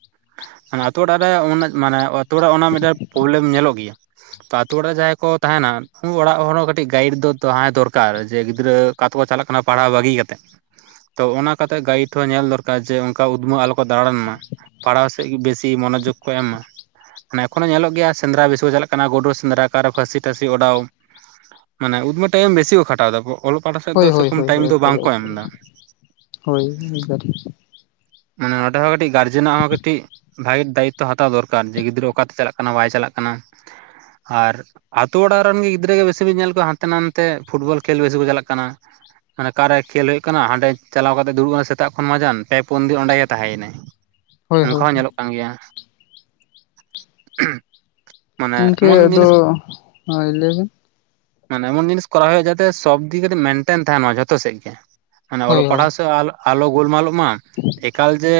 ᱟᱱᱮ ᱟ ᱟᱹᱛᱩᱳ ᱚᱲᱟᱜ ᱨᱮ ᱩ ᱢᱟᱱᱮᱛᱳ ᱚᱲᱟᱜ ᱚᱱᱟ ᱢᱤᱫᱴᱮᱱ ᱯᱨᱚᱵᱞᱮᱢ ᱧᱮᱞᱚᱜ ᱜᱮᱭᱟ ᱾ ᱛᱚ ᱟᱛᱳ ᱚᱲᱟᱜ ᱨᱮ ᱡᱟᱦᱟᱸᱭ ᱠᱚ ᱛᱟᱦᱮᱱᱟ ᱩᱱ ᱚᱲᱟᱜ ᱦᱚᱲᱚᱸ ᱠᱟᱹᱴᱤᱡ ᱜᱟᱭᱤᱰ ᱫᱚ ᱛᱟᱦᱮᱸ ᱫᱚᱨᱠᱟᱨ ᱡᱮ ᱜᱤᱫᱽᱨᱟᱹ ᱚᱠᱟ ᱛᱮᱠᱚ ᱪᱟᱞᱟᱜ ᱠᱟᱱᱟ ᱯᱟᱲᱦᱟᱣ ᱵᱟᱹᱜᱤ ᱠᱟᱛᱮᱜ ᱾ ᱛᱚ ᱚᱱᱟ ᱠᱟᱛᱮᱜ ᱜᱟᱭᱤᱰ ᱦᱚᱸ ᱧᱮᱞ ᱫᱚᱨᱠᱟᱨ ᱡᱮ ᱚᱱᱠᱟ ᱩᱫᱽᱢᱹᱣ ᱟᱞᱚ ᱠᱚ ᱫᱟᱬᱟᱱ ᱢᱟ ᱾ ᱯᱟᱲᱦᱟᱣ ᱥᱮᱫ ᱜᱮ ᱵᱮᱥᱤ ᱢᱚᱱᱚᱡᱳᱜᱽ ᱠᱚ ᱮᱢ ᱢᱟ ᱾ ᱢᱟᱱᱮ ᱮᱠᱷᱚᱱᱳ ᱧᱮᱞᱚᱜ ᱜᱮᱭᱟ ᱥᱮᱸᱫᱽᱨᱟ ᱵᱮᱥᱤ ᱠᱚ ᱜᱮ ᱪᱟᱞᱟᱜ ᱠᱟᱱᱟ ᱜᱩᱰ ᱥᱮᱸᱫᱽᱨᱟ ᱚᱠᱟᱨᱮ ᱯᱷᱟᱹᱥᱤ ᱴᱟᱹᱥᱤ ᱚᱰᱟᱣ ᱾ ᱢᱟᱱᱮ ᱩᱫᱢ ᱴᱟᱭᱤᱢ ᱵᱮᱥᱤ ᱠᱚ ᱠᱷᱟᱴᱟᱣ ᱫᱟ ᱚᱞᱚᱜ ᱯᱟᱲᱦᱟᱜ ᱥᱮᱫ ᱦᱳᱭ ᱫᱚ ᱦᱳᱭ ᱥᱮᱨᱚᱠᱚᱢ ᱦᱳᱭ ᱴᱟᱭᱤᱢ ᱦᱳᱭ ᱫᱚ ᱮᱠᱵᱟᱨᱮ ᱵᱟᱝᱠᱚ ᱮᱢ ᱮᱠᱵᱟᱨᱮ ᱫᱟ ᱾ ᱦᱳᱭ, ᱢᱟᱱᱮ ᱱᱚᱸᱰᱮ ᱦᱚᱸ ᱠᱟᱹᱴᱤᱡ ᱜᱟᱨᱡᱮᱱᱟᱜ ᱦᱚᱸ ᱠᱟᱹᱴᱤᱡ ᱵᱷᱟᱜᱤ ᱫᱟᱭᱤᱛᱛᱚ ᱦᱟᱛᱟᱣ ᱫᱚᱨᱠᱟᱨ ᱡᱮ ᱜᱤᱫᱽᱨᱟᱹ ᱚᱠᱟᱛᱮ ᱪᱟᱞᱟᱜ ᱠᱟᱱᱟ ᱵᱟᱭ ᱪᱟᱞᱟᱜ ᱠᱟᱱᱟ ᱟᱨ ᱟᱛᱳ ᱚᱲᱟᱜ ᱨᱮᱱ ᱜᱮ ᱜᱤᱫᱽᱨᱟᱹ ᱜᱮ ᱵᱮᱥᱤ ᱵᱤᱱ ᱧᱮᱞ ᱠᱚᱣᱟ ᱦᱟᱱᱛᱮ ᱱᱟᱛᱮ ᱯᱷᱩᱴᱵᱚᱞ ᱠᱷᱮᱞ ᱵᱮᱥᱤ ᱠᱚ ᱪᱟᱞᱟᱜ ᱠᱟᱱᱟ ᱾ ᱟᱱᱮ ᱚᱠᱟ ᱠᱷᱮᱞ ᱦᱩᱭᱩᱜ ᱠᱟᱱᱟ ᱦᱟᱸᱰᱮ ᱪᱟᱞᱟᱣ ᱠᱟᱛᱮ ᱫᱩᱲᱩᱵ ᱟᱠᱟᱱᱟ ᱥᱮᱛᱟᱜ ᱠᱷᱚᱱ ᱢᱟᱡᱟᱱ ᱯᱮ ᱦᱚᱯᱚᱱᱫᱤ ᱚᱸᱰᱮ ᱜᱮ ᱛᱟᱦᱮᱸᱭᱮᱱᱟᱭ ᱦᱳᱭ ᱚᱱᱠᱟ ᱦᱳᱭ ᱦᱚᱸ ᱧᱮᱞᱚᱜ ᱠᱟᱱᱟ ᱾ ᱠᱟᱱ ᱜᱮᱭᱟ ᱢᱟᱱᱮ ᱜᱚᱝᱠᱮ ᱮᱢᱚᱱ ᱟᱫᱚ ᱡᱤᱱᱤᱥ ᱢᱟ ᱞᱟᱹᱭᱵᱤᱱ ᱢᱟᱱᱮ ᱮᱢᱚᱱ ᱡᱤᱱᱤᱥ ᱠᱚᱨᱟᱣ ᱦᱩᱭᱩᱜᱼᱟ ᱡᱟᱛᱮ ᱥᱚᱵᱫᱤᱠᱮᱛᱮ ᱢᱮᱱᱴᱮᱱ ᱛᱟᱦᱮᱱᱟ ᱡᱷᱚᱛᱚ ᱥᱮᱫ ᱜᱮ ᱢᱟᱱᱮ ᱦᱳᱭ ᱚᱞᱚᱜ ᱦᱳᱭ ᱯᱟᱲᱦᱟᱣ ᱥᱮᱫ ᱟᱞᱚ ᱜᱳᱞᱢᱟᱞᱚᱜ ᱢᱟ ᱮᱠᱟᱞ ᱡᱮ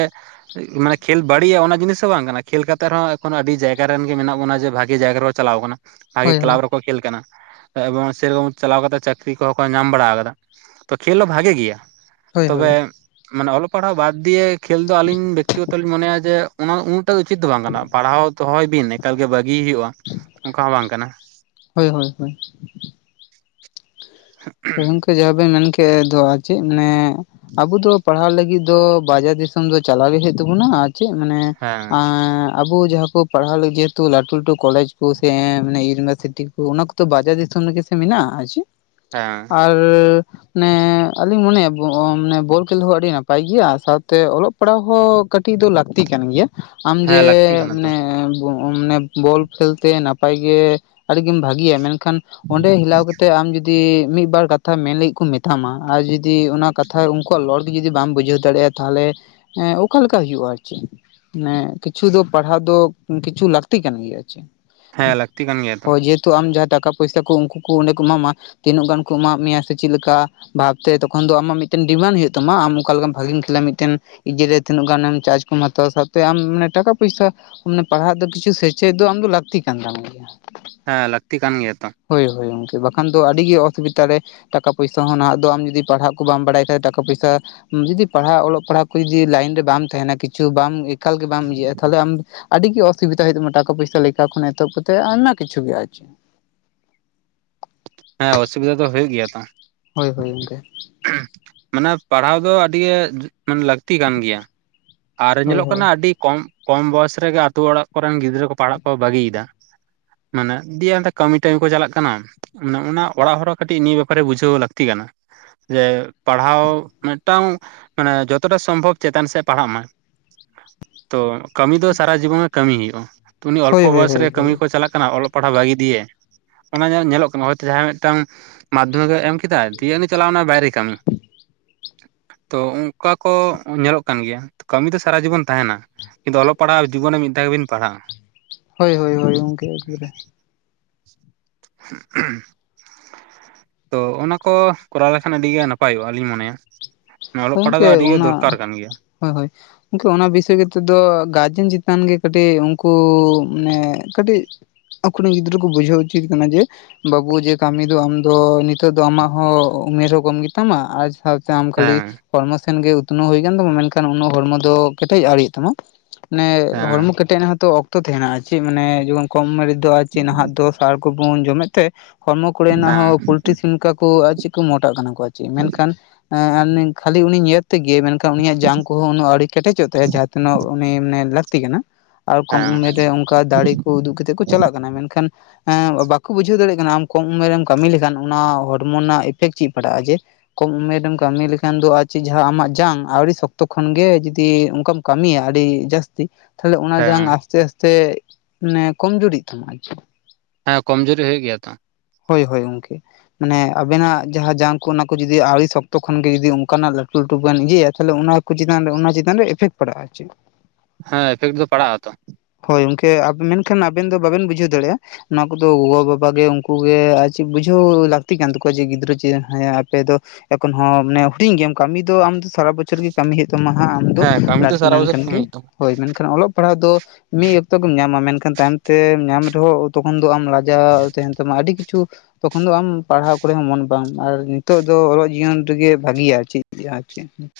ᱚᱱᱟ ᱠᱷᱮᱞ ᱵᱟᱹᱲᱤᱡᱼᱟ ᱚᱱᱟ ᱡᱤᱱᱤᱥ ᱵᱟᱝ ᱠᱟᱱᱟ ᱠᱷᱮᱞ ᱠᱟᱛᱮᱜᱦᱚᱸ ᱮᱠᱷᱚᱱ ᱟᱹᱰᱤ ᱡᱟᱭᱜᱟ ᱨᱮᱱ ᱜᱮ ᱢᱮᱱᱟᱜ ᱵᱚᱱᱟ ᱡᱮ ᱵᱷᱟᱜᱤ ᱡᱟᱭᱜᱟ ᱨᱮ ᱪᱟᱞᱟᱣ ᱟᱠᱟᱱᱟ, ᱵᱷᱟᱜᱮ ᱦᱳᱭ ᱠᱞᱟᱵᱽ ᱦᱳᱭ ᱨᱮ ᱠᱚ ᱠᱷᱮᱞ ᱠᱟᱱᱟ ᱮᱵᱚᱝ ᱥᱮᱨᱚᱠᱚᱢ ᱪᱟᱞᱟᱣ ᱠᱟᱛᱮ ᱪᱟᱹᱠᱨᱤ ᱠᱚᱦᱚᱸ ᱠᱚ ᱧᱟᱢ ᱵᱟᱲᱟ ᱟᱠᱟᱫᱟ ᱾ ᱛᱚ ᱠᱷᱮᱞ ᱦᱚᱸ ᱵᱷᱟᱜᱮ ᱜᱮᱭᱟ ᱾ ᱦᱳᱭ ᱦᱳᱭ ᱛᱚᱵᱮ ᱦᱳᱭ ᱢᱟᱱᱮ ᱚᱞᱚᱜ ᱯᱟᱲᱦᱟᱜ ᱵᱟᱫᱽ ᱫᱤᱭᱮ ᱠᱷᱮᱞ ᱫᱚ ᱟᱹᱞᱤᱧ ᱵᱮᱠᱛᱤᱜᱚᱛᱚ ᱞᱤᱧ ᱢᱚᱱᱮᱭᱟ ᱡᱮ ᱚᱱᱟ ᱩᱱᱟᱹᱜᱴᱟᱜ ᱫᱚ ᱩᱪᱤᱛ ᱫᱚ ᱵᱟᱝ ᱠᱟᱱᱟ ᱯᱟᱲᱦᱟᱣ ᱫᱚᱦᱚᱭ ᱵᱤᱱ ᱮᱠᱟᱞ ᱜᱮ ᱵᱷᱟᱹᱜᱤ ᱦᱩᱭᱩᱜᱼᱟ ᱾ ᱚᱱᱠᱟ ᱦᱚᱸ ᱵᱟᱝ ᱠᱟᱱᱟ ᱾ ᱦᱳᱭ ᱦᱳᱭ ᱦᱳᱭ᱾ ᱜᱚᱝᱠᱮ ᱡᱟᱦᱟᱸ ᱵᱤᱱ ᱢᱮᱱᱠᱮᱜ ᱫᱚ ᱪᱮᱫ ᱢᱟᱱᱮ ᱟᱵᱩ ᱫᱚ ᱯᱟᱲᱦᱟᱣ ᱞᱟᱹᱜᱤᱫ ᱫᱚ ᱵᱟᱡᱟᱨ ᱫᱤᱥᱚᱢ ᱫᱚ ᱪᱟᱞᱟᱣ ᱜᱮ ᱦᱩᱭᱩᱜ ᱛᱟᱵᱩᱱᱟ ᱟᱨ ᱪᱮᱫ ᱢᱟᱱᱮ ᱦᱮᱸ ᱟᱨ ᱟᱵᱚ ᱡᱟᱦᱟᱸ ᱠᱚ ᱯᱟᱲᱦᱟᱣ ᱞᱟᱹᱜᱤᱫ ᱡᱮᱦᱮᱛᱩ ᱞᱟᱴᱩ ᱞᱟᱴᱩ ᱠᱚᱞᱮᱡᱽ ᱠᱚ ᱥᱮ ᱤᱭᱩᱱᱤᱵᱷᱟᱨᱥᱤᱴᱤ ᱠᱚ ᱚᱱᱟ ᱠᱚᱫᱚ ᱵᱟᱡᱟᱨ ᱫᱤᱥᱚᱢ ᱨᱮᱜᱮ ᱥᱮ ᱢᱮᱱᱟᱜᱼᱟ ᱟᱨ ᱪᱮᱫ? ᱦᱮᱸ ᱟᱨ ᱢᱮ ᱟᱹᱞᱤᱧ ᱢᱚᱱᱮᱭᱟ ᱢᱟᱱᱮ ᱵᱚᱞ ᱠᱷᱮᱞ ᱦᱚ ᱟᱹᱰᱤ ᱱᱟᱯᱟᱭ ᱜᱮᱭᱟ, ᱥᱟᱶᱛᱮ ᱚᱞᱚᱜ ᱥᱟᱯᱲᱟᱣ ᱦᱚᱸ ᱠᱟᱹᱴᱤᱡ ᱫᱚ ᱞᱟᱹᱠᱛᱤ ᱠᱟᱱ ᱜᱮᱭᱟ ᱟᱢ ᱡᱮ ᱦᱮᱸ ᱞᱟᱹᱠᱛᱤ ᱠᱟᱱᱟ ᱛᱚ ᱢᱟᱱᱮ ᱢᱟᱱᱮ ᱵᱚᱞ ᱠᱷᱮᱞ ᱛᱮ ᱱᱟᱯᱟᱭ ᱜᱮ ᱟᱹᱰᱤᱜᱮᱢ ᱵᱷᱟᱜᱤᱭᱟ ᱢᱮᱱᱠᱷᱟᱱ ᱠᱷᱟᱱ ᱚᱸᱰᱮ ᱦᱤᱞᱟᱣ ᱠᱟᱛᱮᱜ ᱟᱢ ᱡᱩᱫᱤ ᱡᱩᱫᱤ ᱢᱤᱫ ᱵᱟᱨ ᱠᱟᱛᱷᱟ ᱢᱮᱱ ᱞᱟᱹᱜᱤᱫ ᱠᱚ ᱢᱮᱛᱟᱢᱟ ᱟᱨ ᱡᱩᱫᱤ ᱚᱱᱟ ᱠᱟᱛᱷᱟ ᱩᱱᱠᱩᱣᱟᱜ ᱨᱚᱲ ᱜᱮ ᱡᱩᱫᱤ ᱵᱟᱢ ᱵᱩᱡᱷᱟᱹᱣ ᱫᱟᱲᱮᱭᱟᱜᱼᱟ ᱾ ᱛᱟᱦᱚᱞᱮ ᱮ ᱚᱠᱟᱞᱮᱠᱟ ᱦᱩᱭᱩᱜᱼᱟ ᱟᱨᱠᱤ, ᱢᱟᱱᱮ ᱠᱤᱪᱷᱩ ᱫᱚ ᱯᱟᱲᱦᱟᱣ ᱫᱚ ᱠᱤᱪᱷᱩ ᱞᱟᱹᱠᱛᱤ ᱠᱟᱱ ᱜᱮᱭᱟ ᱟᱨ ᱪᱮᱫ ᱦᱮᱸ ᱞᱟᱹᱠᱛᱤ ᱠᱟᱱ ᱜᱮᱭᱟ ᱾ ᱛᱚ ᱦᱳᱭ ᱡᱮᱦᱮᱛᱩ ᱟᱢ ᱡᱟᱦᱟᱸ ᱴᱟᱠᱟ ᱯᱚᱭᱥᱟ ᱠᱚ ᱩᱱᱠᱩ ᱠᱚ ᱚᱸᱰᱮ ᱠᱚ ᱮᱢᱟᱢᱟ ᱾ ᱛᱤᱱᱟᱹᱜ ᱜᱟᱱ ᱠᱚ ᱮᱢᱟᱫ ᱢᱮᱭᱟ ᱥᱮ ᱪᱮᱫ ᱞᱮᱠᱟ ᱵᱷᱟᱵᱽᱛᱮ ᱛᱚᱠᱷᱚᱱ ᱫᱚ ᱟᱢᱟᱜ ᱢᱤᱫᱴᱮᱱ ᱰᱤᱢᱟᱱᱰ ᱦᱩᱭᱩᱜ ᱛᱟᱢᱟ ᱾ ᱟᱢ ᱚᱠᱟ ᱞᱮᱠᱟ ᱵᱷᱟᱜᱤᱢ ᱠᱷᱮᱞᱟ ᱢᱤᱫᱴᱮᱱ ᱤᱡᱮᱨ ᱨᱮ ᱛᱤᱱᱟᱹᱜ ᱜᱟᱱᱮᱢ ᱪᱟᱨᱡ ᱠᱚᱢ ᱦᱟᱛᱟᱣᱟ ᱥᱟᱶᱛᱮ ᱟᱢ ᱢᱟᱱᱮ ᱴᱟᱠᱟ ᱯᱚᱭᱥᱟ ᱢᱮ ᱯᱟᱲᱦᱟᱜ ᱫᱚ ᱠᱤᱪᱷᱩ ᱥᱮᱸᱪᱮᱫ ᱫᱚ ᱟᱢ ᱫᱚ ᱞᱟᱹᱠᱛᱤ ᱠᱟᱱ ᱛᱟᱢ ᱜᱮᱭᱟ ᱾ ᱦᱮᱸ ᱞᱟᱹᱠᱛᱤ ᱠᱟᱱ ᱜᱮᱭᱟ ᱛᱚ ᱾ ᱦᱳᱭ ᱦᱳᱭ ᱜᱚᱝᱠᱮ ᱵᱟᱠᱷᱟᱱ ᱫᱚ ᱟᱹᱰᱤ ᱜᱮ ᱚᱥᱩᱵᱤᱫᱷᱟ ᱨᱮ ᱴᱟᱠᱟ ᱯᱚᱭᱥᱟ ᱦᱚᱸ ᱱᱟᱦᱟᱜ ᱫᱚ ᱟᱢ ᱡᱩᱫᱤ ᱯᱟᱲᱦᱟᱜ ᱠᱚ ᱵᱟᱢ ᱵᱟᱲᱟᱭ ᱠᱷᱟᱡ ᱴᱟᱠᱟ ᱯᱚᱭᱥᱟ ᱡᱩᱫᱤ ᱯᱟᱲᱦᱟᱜ ᱚᱞᱚᱜ ᱯᱟᱲᱦᱟᱜ ᱠᱚ ᱡᱩᱫᱤ ᱞᱟᱭᱤᱱ ᱨᱮ ᱵᱟᱢ ᱛᱟᱦᱮᱱᱟ ᱠᱤᱪᱷᱩ ᱵᱟᱢ ᱮᱠᱟᱞ ᱜᱮ ᱵᱟᱢ ᱤᱭᱟᱹᱜᱼᱟ ᱛᱟᱦᱞᱮ ᱟᱢ ᱟᱹᱰᱤᱜ ᱜᱮ ᱚᱥᱩᱵᱤᱫᱟ ᱦᱩᱭᱩᱜ ᱛᱟᱢᱟ ᱴᱟᱠᱟ ᱯᱚᱭᱥᱟ ᱞᱮᱠᱟ ᱠᱷᱚᱱ ᱮᱛᱚᱦᱚᱵ ᱠᱟᱛᱮᱫ ᱟᱭᱢᱟ ᱠᱤᱪᱷᱩ ᱜᱮ᱾ ᱟᱨᱪᱮ ᱦᱮᱸ, ᱚᱥᱩᱵᱤᱫᱟ ᱫᱚ ᱦᱩᱭᱩᱜ ᱜᱮᱭᱟ ᱛᱚ ᱦᱳᱭ ᱦᱳᱭ ᱜᱚᱝᱠᱮ ᱦᱩᱸ ᱢᱟᱱᱮ ᱯᱟᱲᱦᱟᱣ ᱫᱚ ᱟᱹᱰᱤ ᱜᱮ ᱢᱟᱱᱮ ᱞᱟᱹᱠᱛᱤ ᱠᱟᱱ ᱜᱮᱭᱟ᱾ ᱟᱨ ᱦᱳᱭ ᱧᱮᱞᱚᱜ ᱠᱟᱱᱟ ᱦᱳᱭ ᱟᱹᱰᱤ ᱠᱚᱢ ᱠᱚᱢ ᱵᱚᱭᱮᱥ ᱨᱮᱜᱮ ᱟᱛᱳ ᱚᱲᱟᱜ ᱠᱚᱨᱮᱱ ᱜᱤᱫᱽᱨᱟᱹ ᱠᱚ ᱯᱟᱲᱦᱟᱜ ᱠᱚ ᱵᱟᱹᱜᱤᱭᱮᱫᱟ᱾ ᱢᱟᱱᱮ ᱫᱤᱭᱮ ᱚᱱᱛᱮ ᱠᱟᱹᱢᱤ ᱴᱟᱹᱢᱤ ᱠᱚ ᱪᱟᱞᱟᱜ ᱠᱟᱱᱟ᱾ ᱢᱟᱱᱮ ᱚᱱᱟ ᱚᱲᱟᱜ ᱦᱚᱲ ᱦᱚᱸ ᱠᱟᱹᱴᱤᱡ ᱱᱤᱭᱟᱹ ᱵᱮᱯᱟᱨ ᱨᱮ ᱵᱩᱡᱷᱟᱹᱣ ᱞᱟᱹᱠᱛᱤ ᱠᱟᱱᱟ᱾ ᱡᱮ ᱯᱟᱲᱦᱟᱣ ᱢᱮᱫᱴᱟᱝ ᱢᱟᱱᱮ ᱡᱚᱛᱚᱴᱟ ᱥᱚᱢᱵᱷᱚᱵ ᱪᱮᱛᱟᱱ ᱥᱮᱫ ᱯᱟᱲᱦᱟᱜ ᱢᱟᱭ ᱛᱚ ᱠᱟᱹᱢᱤ ᱫᱚ ᱥᱟᱨᱟ ᱡᱤᱵᱚᱱ ᱜᱮ ᱠᱟᱹᱢᱤ ᱦᱩᱭᱩᱜᱼᱟ᱾ ᱩᱱᱤ ᱚᱞᱯᱚ ᱦᱳᱭ ᱦᱳᱭ ᱵᱚᱭᱮᱥ ᱨᱮ ᱦᱳᱭ ᱠᱟᱹᱢᱤ ᱦᱳᱭ ᱠᱚ ᱪᱟᱞᱟᱜ ᱠᱟᱱᱟ ᱚᱞᱚᱜ ᱯᱟᱲᱦᱟᱜ ᱵᱟᱹᱜᱤ ᱫᱤᱭᱮ᱾ ᱚᱱᱟ ᱧᱮᱞ ᱧᱮᱞᱚᱜ ᱠᱟᱱᱟ ᱦᱚᱭᱛᱚ ᱡᱟᱦᱟᱸᱭ ᱢᱮᱫᱴᱟᱝ ᱢᱟᱫᱷᱚᱢᱤᱠ ᱮ ᱮᱢ ᱠᱮᱫᱟᱭ ᱫᱤᱭᱮ ᱩᱱᱤ ᱪᱟᱞᱟᱣ ᱮᱱᱟ ᱵᱟᱭᱨᱮ ᱠᱟᱹᱢᱤ ᱛᱚ ᱚᱱᱠᱟ ᱠᱚ ᱧᱮᱞᱚᱜ ᱠᱟᱱ ᱜᱮᱭᱟ ᱠᱟᱹᱢᱤ ᱫᱚ ᱥᱟᱨᱟ ᱡᱤᱵᱚᱱ ᱛᱟᱦᱮᱸᱱᱟ᱾ᱠᱤᱱᱛᱩ ᱚᱞᱚᱜ ᱯᱟᱲᱦᱟᱜ ᱡᱤᱵᱚᱱ ᱨᱮ ᱢᱤᱫ ᱫᱷᱟᱣ ᱜᱮᱵᱤᱱ ᱯᱟᱲᱦᱟᱜᱼᱟ᱾ ᱦᱳᱭ ᱦᱳᱭ ᱦᱳᱭ ᱜᱚᱝᱠᱮ ᱮᱠᱵᱟᱨᱮ ᱛᱚ ᱚᱱᱟ ᱠᱚ ᱠᱚᱨᱟᱣ ᱞᱮᱠᱷᱟᱱ ᱟᱹᱰᱤ ᱜᱮ ᱱᱟᱯᱟᱭᱚᱜᱼᱟ ᱞᱤᱧ ᱢᱚᱱᱮᱭᱟ᱾ ᱚᱞᱚᱜ ᱯᱟᱲᱦᱟᱜ ᱫᱚ ᱟᱹᱰᱤᱜᱮ ᱫᱚᱨᱠᱟᱨ ᱠᱟᱱ ᱜᱮᱭᱟ ᱾ ᱦᱳ, ᱦᱳᱭ, ᱜᱚᱝᱠᱮ ᱚᱱᱟ ᱵᱤᱥᱚᱭ ᱠᱟᱛᱮᱫ ᱫᱚ ᱜᱟᱨᱡᱮᱱ ᱪᱮᱛᱟᱱ ᱜᱮ ᱠᱟᱹᱴᱤᱡ ᱩᱱᱠᱩ ᱢᱟᱱᱮ ᱠᱟᱹᱴᱤᱡ ᱟᱠᱚᱨᱮᱱ ᱜᱤᱫᱽᱨᱟᱹ ᱠᱚ ᱵᱩᱡᱷᱟᱹᱣ ᱩᱪᱤᱫ ᱠᱟᱱᱟ ᱡᱮ ᱵᱟᱹᱵᱩ ᱡᱮ ᱠᱟᱹᱢᱤ ᱫᱚ ᱟᱢ ᱫᱚ ᱱᱤᱛᱚᱜ ᱫᱚ ᱟᱢᱟᱜ ᱦᱚᱸ ᱩᱢᱮᱨ ᱦᱚᱸ ᱠᱚᱢ ᱜᱮᱛᱟᱢᱟ ᱟᱨ ᱥᱟᱶ ᱟᱢ ᱠᱷᱟᱹᱞᱤ ᱦᱮᱸ ᱦᱚᱲᱢᱚ ᱥᱮᱱᱜᱮ ᱩᱛᱱᱟᱹᱣ ᱦᱩᱭ ᱠᱟᱱ ᱛᱟᱢᱟ, ᱢᱮᱱᱠᱷᱟᱱ ᱩᱱᱟᱹᱜ ᱦᱚᱲᱢᱚ ᱫᱚ ᱠᱮᱴᱮᱡ ᱟᱣᱨᱤᱭᱟᱜ ᱛᱟᱢᱟ‌᱾ ᱢᱟᱱᱮ ᱦᱮᱸ ᱦᱚᱲᱢᱚ ᱠᱮᱴᱮᱡ ᱱᱟᱦᱚᱛᱚ ᱚᱛᱚ ᱛᱟᱦᱮᱱᱟ ᱟᱨ ᱪᱮᱫ ᱢᱟᱱᱮ ᱡᱚᱠᱷᱚᱱ ᱠᱚᱢ ᱢᱟᱸᱨ ᱫᱚ ᱟᱨ ᱪᱮᱫ ᱱᱟᱦᱟᱜ ᱫᱚ ᱥᱟᱨ ᱠᱚᱵᱚᱱ ᱡᱚᱢᱮᱫ ᱛᱮ ᱦᱚᱲᱢᱚ ᱠᱚᱨᱮᱱᱟᱜ ᱦᱮᱸ ᱦᱚᱸ ᱯᱳᱞᱴᱨᱤ ᱥᱤᱢ ᱠᱟ ᱠᱚ ᱟᱨ ᱪᱮᱫ, ᱠᱚ, ᱢᱚᱴᱟᱜ ᱠᱟᱱᱟ ᱠᱚ ᱟᱨ ᱪᱮᱫ ᱢᱮᱱᱠᱷᱟᱱ ᱮ ᱠᱷᱟᱞᱤ ᱩᱱᱤ ᱧᱮᱞ ᱛᱮᱜᱮ ᱢᱮᱱᱠᱦᱟᱱ, ᱩᱱᱤᱟᱜ ᱡᱟᱝ ᱠᱚᱦᱚᱸ ᱩᱱᱟᱹᱜ ᱟᱣᱨᱤ ᱠᱮᱴᱮᱡᱚᱜ ᱛᱟᱭᱟ ᱡᱟᱦᱟᱸ ᱛᱤᱱᱟᱹᱜ ᱩᱱᱤ ᱢᱟᱱᱮ ᱞᱟᱛ ᱞᱟᱹᱠᱛᱤ ᱠᱟᱱᱟ᱾ ᱟᱨ ᱠᱚᱢ ᱦᱮᱸ ᱩᱢᱮᱨ ᱨᱮ ᱚᱱᱠᱟ ᱫᱟᱲᱮ ᱠᱚ ᱩᱫᱩᱜ ᱠᱟᱛᱮᱫ ᱠᱚ ᱪᱟᱞᱟᱜ ᱠᱟᱱᱟ᱾ ᱢᱮᱱᱠᱷᱟᱱ ᱵᱟᱠᱚ ᱵᱩᱡᱷᱟᱹᱣ ᱫᱟᱲᱮᱭᱟᱜ ᱠᱟᱱᱟ ᱟᱢ ᱠᱚᱢ ᱩᱢᱮᱨ ᱨᱮᱢ ᱠᱟᱹᱢᱤ ᱞᱮᱠᱷᱟᱱ ᱚᱱᱟ ᱦᱚᱲᱢᱚ ᱨᱮᱱᱟᱜ ᱤᱯᱷᱮᱠᱴ ᱪᱮᱫ ᱯᱟᱲᱟᱜᱼᱟ᱾ ᱡᱮ ᱠᱚᱢ ᱩᱢᱮᱨ ᱨᱮᱢ ᱠᱟᱹᱢᱤ ᱞᱮ ᱠᱷᱟᱱ ᱫᱚ ᱟᱨ ᱪᱮᱫ ᱡᱟᱦᱟᱸ ᱟᱢᱟᱜ ᱡᱟᱝ ᱟᱹᱣᱨᱤ ᱥᱚᱠᱛᱚ ᱠᱷᱚᱱᱜᱮ ᱡᱩᱫᱤ ᱚᱱᱠᱟᱢ ᱠᱟᱹᱢᱤᱭᱟ ᱟᱹᱰᱤ ᱡᱟᱹᱥᱛᱤ, ᱛᱟᱦᱞᱮ ᱚᱱᱟ ᱦᱮᱸ ᱡᱟᱝ ᱟᱥᱛᱮ ᱟᱥᱛᱮ ᱢᱟᱱᱮ ᱠᱚᱢᱡᱩᱨᱤᱜ ᱛᱟᱢᱟ ᱟᱨᱠᱤ᱾ ᱦᱮᱸ ᱠᱚᱢ ᱡᱩᱨᱤ ᱦᱩᱭᱩᱜ ᱜᱮᱭᱟ ᱛᱚ᱾ ᱦᱳᱭ ᱦᱳᱭ ᱜᱚᱝᱠᱮ, ᱢᱟᱱᱮ ᱟᱵᱮᱱᱟᱜ ᱡᱟᱦᱟᱸ ᱡᱟᱝ ᱠᱚ ᱚᱱᱟ ᱠᱚ ᱡᱩᱫᱤ ᱟᱹᱣᱨᱤ ᱥᱚᱠᱛᱚ ᱠᱷᱚᱱ ᱡᱩᱫᱤ ᱚᱱᱠᱟᱱᱟᱜ ᱞᱟᱹᱴᱩ ᱞᱟᱹᱴᱩ ᱵᱮᱱ ᱤᱭᱟᱹᱭᱟ ᱛᱟᱦᱚᱞᱮ ᱚᱱᱟ ᱠᱚ ᱪᱮᱛᱟᱱ ᱨᱮ ᱚᱱᱟ ᱪᱮᱛᱟᱱ ᱨᱮ ᱮᱯᱷᱮᱠᱴ ᱯᱟᱲᱟᱜᱼᱟ᱾ ᱟᱨ ᱪᱮᱫ? ᱦᱮᱸ ᱮᱯᱷᱮᱠᱴ ᱫᱚ ᱯᱟᱲᱟᱜ-ᱟ ᱛᱚ᱾ ᱦᱳᱭ ᱜᱚᱝᱠᱮ ᱟᱵ ᱢᱮᱱᱠᱷᱟᱱ ᱟᱵᱮᱱ ᱫᱚ ᱵᱟᱵᱮᱱ ᱵᱩᱡᱷᱟᱹᱣ ᱫᱟᱲᱮᱭᱟᱜᱼᱟ᱾ ᱱᱚᱣᱟ ᱠᱚᱫᱚ ᱜᱚᱵᱟᱵᱟᱟᱜ ᱜᱮ ᱩᱱᱠᱩᱩᱜ ᱜᱮ ᱟᱨ ᱪᱮᱫ ᱵᱩᱡᱷᱟᱹᱣ ᱞᱟᱹᱠᱛᱤ ᱠᱟᱱ ᱛᱟᱠᱚᱣᱟ, ᱡᱮ ᱜᱤᱫᱽᱨᱟᱹ ᱪᱮᱫ ᱦᱸ ᱟᱯᱮ ᱫᱚ ᱮᱠᱷᱚᱱ ᱦᱚᱸ ᱢᱟᱱᱮ ᱦᱩᱰᱤᱧ ᱜᱮᱭᱟᱢ ᱠᱟᱹᱢᱤ ᱫᱚ ᱟᱢ ᱥᱟᱨᱟ ᱵᱚᱪᱷᱚᱨ ᱜᱮ ᱠᱟᱹᱢᱤ ᱦᱩᱭᱩᱜ ᱛᱟᱢᱟ ᱦᱟᱜ ᱟᱢ ᱫᱚ ᱦᱮᱸ ‌ ᱠᱟᱹᱢᱤ ᱫᱚ ᱞᱟᱴᱩ ᱥᱟᱨᱟ ᱵᱚᱪᱷᱚᱨ ᱞᱮᱱᱠᱷᱟᱱ ᱠᱟᱹᱢᱤ ᱜᱮ, ᱦᱩᱭᱩᱜ ᱛᱟᱢᱟ ᱦᱳᱭ ᱢᱮᱱᱠᱷᱟᱱ ᱚᱞᱚᱜ ᱯᱟᱲᱦᱟᱜ ᱫᱚ ᱢᱤᱫ ᱚᱠᱛᱚ ᱜᱮᱢ ᱧᱟᱢᱟ ᱢᱮᱱᱠᱷᱟᱱ, ᱛᱟᱭᱚᱢ ᱛᱮ ᱧᱟᱢ ᱨᱮᱦᱚᱸ ᱛᱚᱠᱷᱚᱱ ᱫᱚ ᱟᱢ ᱞᱟᱡᱟᱣ ᱛᱟᱦᱮᱱ ᱛᱟᱢᱟ ᱟᱹᱰᱤ ᱠᱤᱪᱷᱩ ᱛᱚᱠᱷᱚᱱ ᱫᱚ ᱟᱢ ᱯᱟᱲᱦᱟᱣ ᱠᱚᱨᱮ ᱦᱚᱸ ᱢᱚᱱ ᱵᱟᱢ ᱟᱨ ᱱᱤᱛᱚᱜ ᱫᱚ ᱚᱞᱚᱜ ᱡᱤᱭᱚᱱ ᱨᱮᱜᱮ ᱵᱷᱟᱹᱜᱤᱭᱟ ᱪᱤᱫ ᱪᱮᱫ [unintelligible]